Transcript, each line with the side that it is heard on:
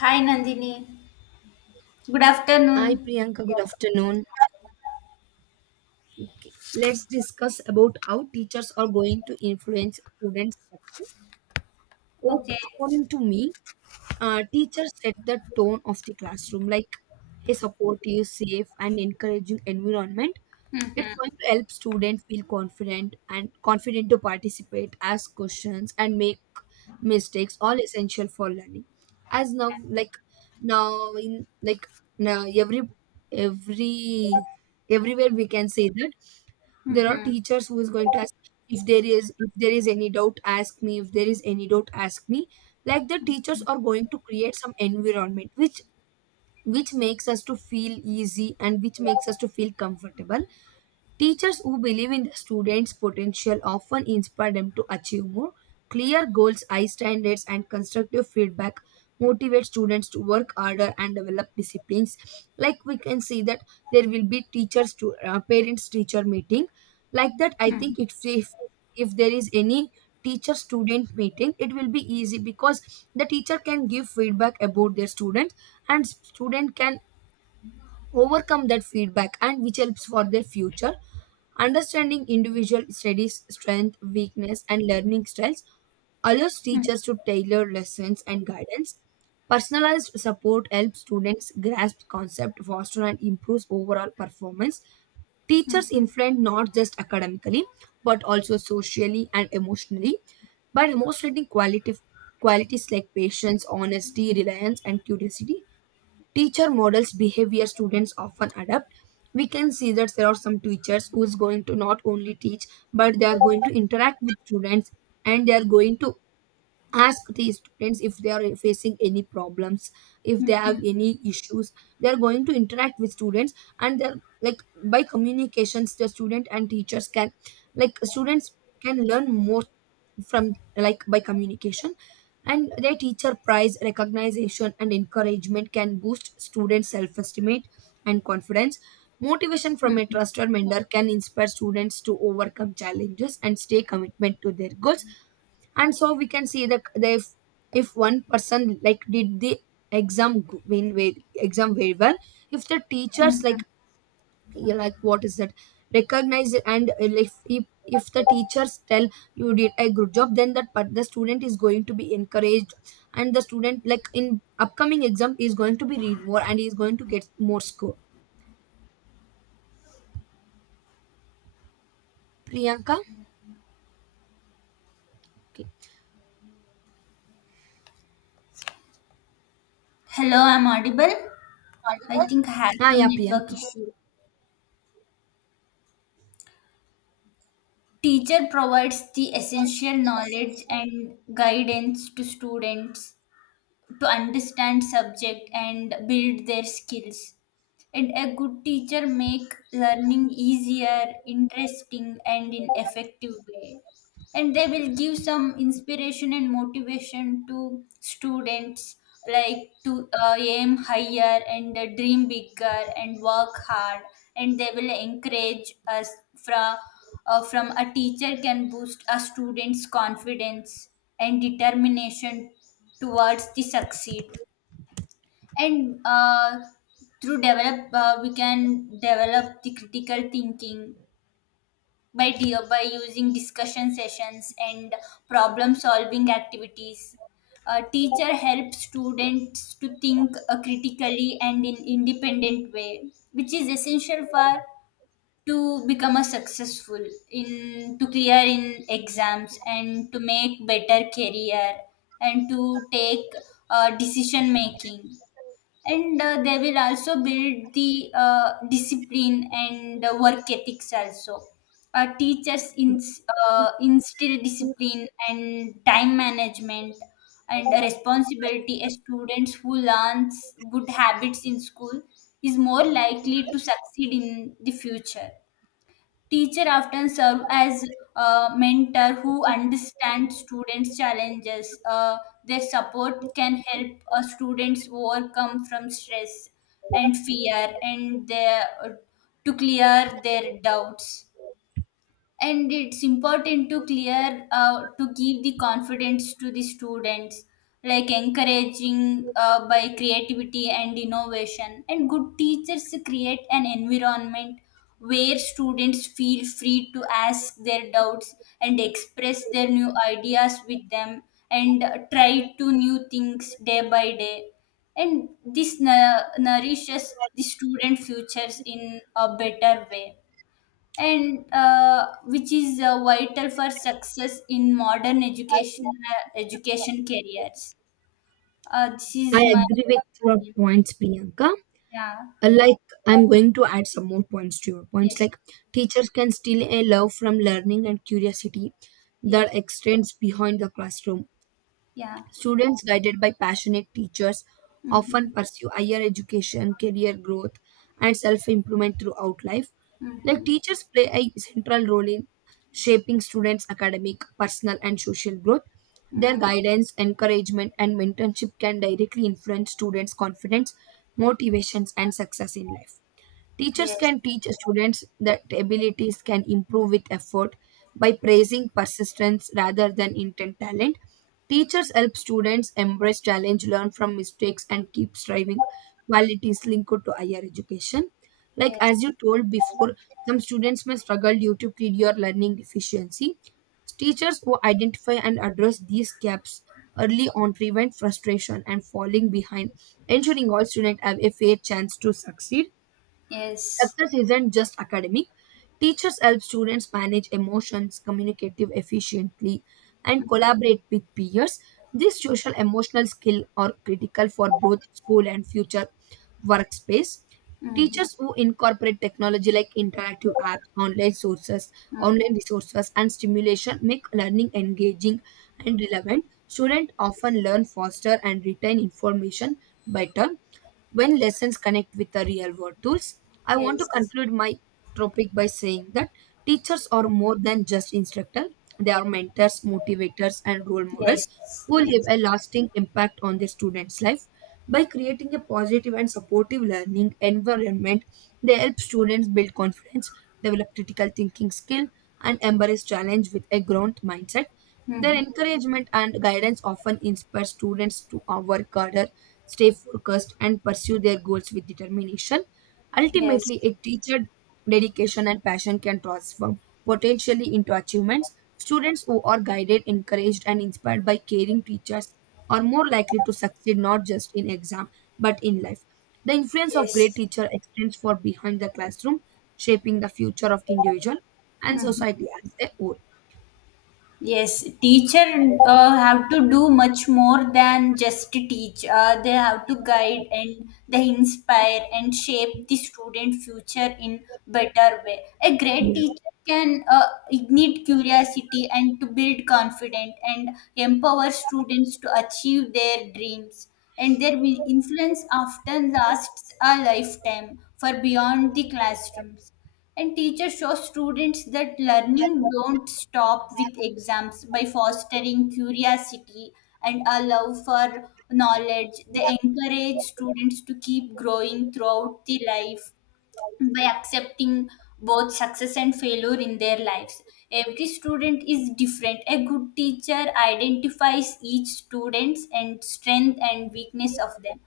left: Hi Nandini. Good
right: Hi
left: afternoon.
right: Priyanka, good
left: Yeah.
right: afternoon. Okay, let's discuss about how teachers are going to influence students' success. Like,
left: Okay.
right: according to me, teachers set the tone of the classroom, like a supportive, safe, and encouraging environment. It's
left: Mhm,
right: going to help students feel confident and confident to participate, ask questions, and make mistakes, all essential for learning. As now, like now in like now every everywhere we can say that there are
left: mhm,
right: teachers who is going to ask if there is any doubt ask me if there is any doubt ask me, like the teachers are going to create some environment which makes us to feel easy and which makes us to feel comfortable. Teachers who believe in the students' potential often inspire them to achieve more. Clear goals, high standards, and constructive feedback motivate students to work harder and develop disciplines. Like we can see that there will be teachers to parents teacher meeting. Like that, I
left: mhm,
right: think if there is any teacher student meeting, it will be easy because the teacher can give feedback about their student and student can overcome that feedback and which helps for their future. Understanding individual studies, strength, weakness, and learning styles allows
left: mhm,
right: teachers to tailor lessons and guidance. Personalized support helps students grasp concepts, faster and improves overall performance. Teachers
left: mhm,
right: influence not just academically but also socially and emotionally by demonstrating quality qualities like patience, honesty, reliance, and curiosity. Teacher models behavior students often adapt. We can see that there are some teachers who is going to not only teach but they are going to interact with students and they are going to ask the students if they are facing any problems, if they have
left: mhm,
right: any issues, they are going to interact with students and they're like by communications the student and teachers can, like, students can learn more from, like, by communication. And their teacher prize recognition and encouragement can boost student self-estimate and confidence. Motivation from a trusted mentor can inspire students to overcome challenges and stay commitment to their goals. And so we can see that they, if one person like did the exam g- win way exam very well, if the teachers like
left: mhm.
right: you like what is that recognize it and if the teachers tell you did a good job then that but the student is going to be encouraged and the student like in upcoming exam is going to be read more and is going to get more score. Priyanka, okay.
left: Hello, I'm audible. I think I have
right: Ah,
left: some
right: yeah,
left: network
right: Priyanka,
left: issue. Teacher provides the essential knowledge and guidance to students to understand subject and build their skills. And a good teacher make learning easier, interesting, and in effective way. And they will give some inspiration and motivation to students, like to aim higher and dream bigger and work hard, and they will encourage us from from a teacher can boost a student's confidence and determination towards the succeed. And through develop we can develop the critical thinking by dear by using discussion sessions and problem solving activities. A teacher helps students to think critically and in independent way, which is essential for to become a successful in to clear in exams and to make better career and to take decision making. And they will also build the discipline and work ethics also. Uh, teachers instill discipline and time management and responsibility. A student who learns good habits in school is more likely to succeed in the future. Teacher often serve as a mentor who understands students' challenges. Their support can help students overcome from stress and fear, and their, to clear their doubts. And it's important to clear to give the confidence to the students, like encouraging by creativity and innovation. And good teachers create an environment where students feel free to ask their doubts and express their new ideas with them and try to new things day by day, and this nourishes the student futures in a better way, and which is vital for success in modern education education careers. This
right: I
left: is my.
right: agree with your points, Priyanka.
left: Yeah.
right: Like, I'm going to add some more points to your points,
left: Yes.
right: like teachers can steal a love from learning and curiosity that
left: Yes.
right: extends behind the classroom.
left: Yeah.
right: Students guided by passionate teachers often
left: Mm-hmm,
right: pursue higher education, career growth, and self improvement throughout life. Like,
left: mm-hmm,
right: teachers play a central role in shaping students' academic, personal, and social growth. Their
left: mm,
right: guidance, encouragement, and mentorship can directly influence students' confidence, motivations, and success in life. Teachers
left: yes,
right: can teach students that abilities can improve with effort by praising persistence rather than intent talent. Teachers help students embrace challenge, learn from mistakes, and keep striving, qualities linked to higher education. Like as
left: yes,
right: you told before, some students may struggle due to period or learning deficiency. Teachers who identify and address these gaps early on prevent frustration and falling behind, ensuring all students have a fair chance to succeed.
left: yes,
right: Success isn't just academic. Teachers help students manage emotions, communicate efficiently, and collaborate with peers. These social emotional skills are critical for both school and future workspace.
left: mm-hmm,
right: Teachers who incorporate technology like interactive apps, online sources,
left: mm,
right: online resources, and stimulation make learning engaging and relevant. Students often learn faster and retain information better when lessons connect with the real world tools. I want to
left: yes,
right: conclude my topic by saying that teachers are more than just instructors, they are mentors, motivators, and role models
left: yes,
right: who leave
left: yes,
right: a lasting impact on their students' life. By creating a positive and supportive learning environment, they help students build confidence, develop critical thinking skill, and embrace challenge with a growth mindset. Their
left: mm-hmm,
right: encouragement and guidance often inspire students to work harder, stay focused, and pursue their goals with determination.
left: yes,
right: Ultimately, a teacher dedication and passion can transform potentially into achievements. Students who are guided, encouraged, and inspired by caring teachers are more likely to succeed not just in exam but in life. The influence of great
left: yes,
right: teacher extends far behind the classroom, shaping the future of individual and
left: mm-hmm.
right: society as a whole.
left: Yes, teacher have to do much more than just teach. They have to guide and they inspire and shape the student future in better way. A great teacher can ignite curiosity and to build confidence and empower students to achieve their dreams. And their influence often lasts a lifetime for beyond the classrooms. And teachers show students that learning don't stop with exams by fostering curiosity and a love for knowledge. They encourage students to keep growing throughout the life by accepting both success and failure in their lives. Every student is different. A good teacher identifies each student's and strength and weakness of them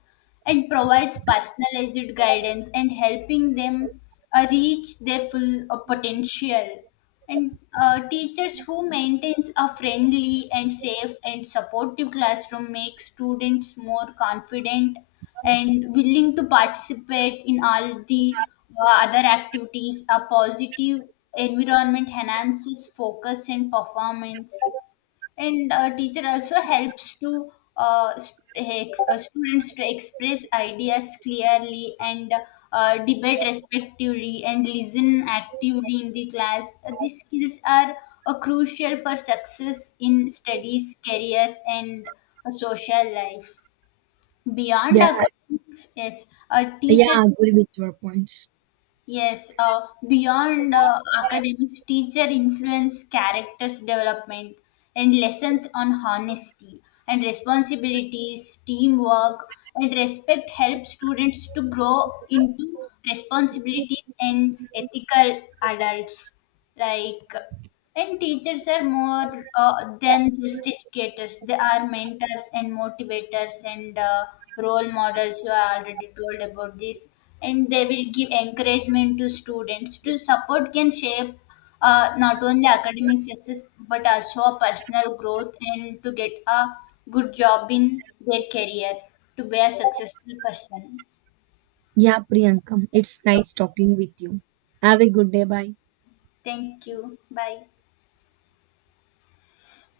left: and provides personalized guidance and helping them reach their full potential. And teachers who maintains a friendly and safe and supportive classroom make students more confident and willing to participate in all the other activities. A positive environment enhances focus and performance. And teacher also helps to students to express ideas clearly and debate respectively and listen actively in the class. These skills are crucial for success in studies careers and social life beyond
right: Yeah,
left: academics. Yes, a
right: yeah,
left: teacher.
right: I agree with your points.
left: Yes, beyond academics, teacher influence characters development and lessons on honesty and responsibilities, teamwork, and respect help students to grow into responsibilities and ethical adults, like. And teachers are more than just educators. They are mentors and motivators and role models. You are already told about this, and they will give encouragement to students to support can shape not only academic success but also a personal growth and to get a good job in their career to be a successful person.
right: Yeah, Priyankam, it's
left: Yep.
right: nice talking with you. Have a good day. Bye.
left: Thank you, bye.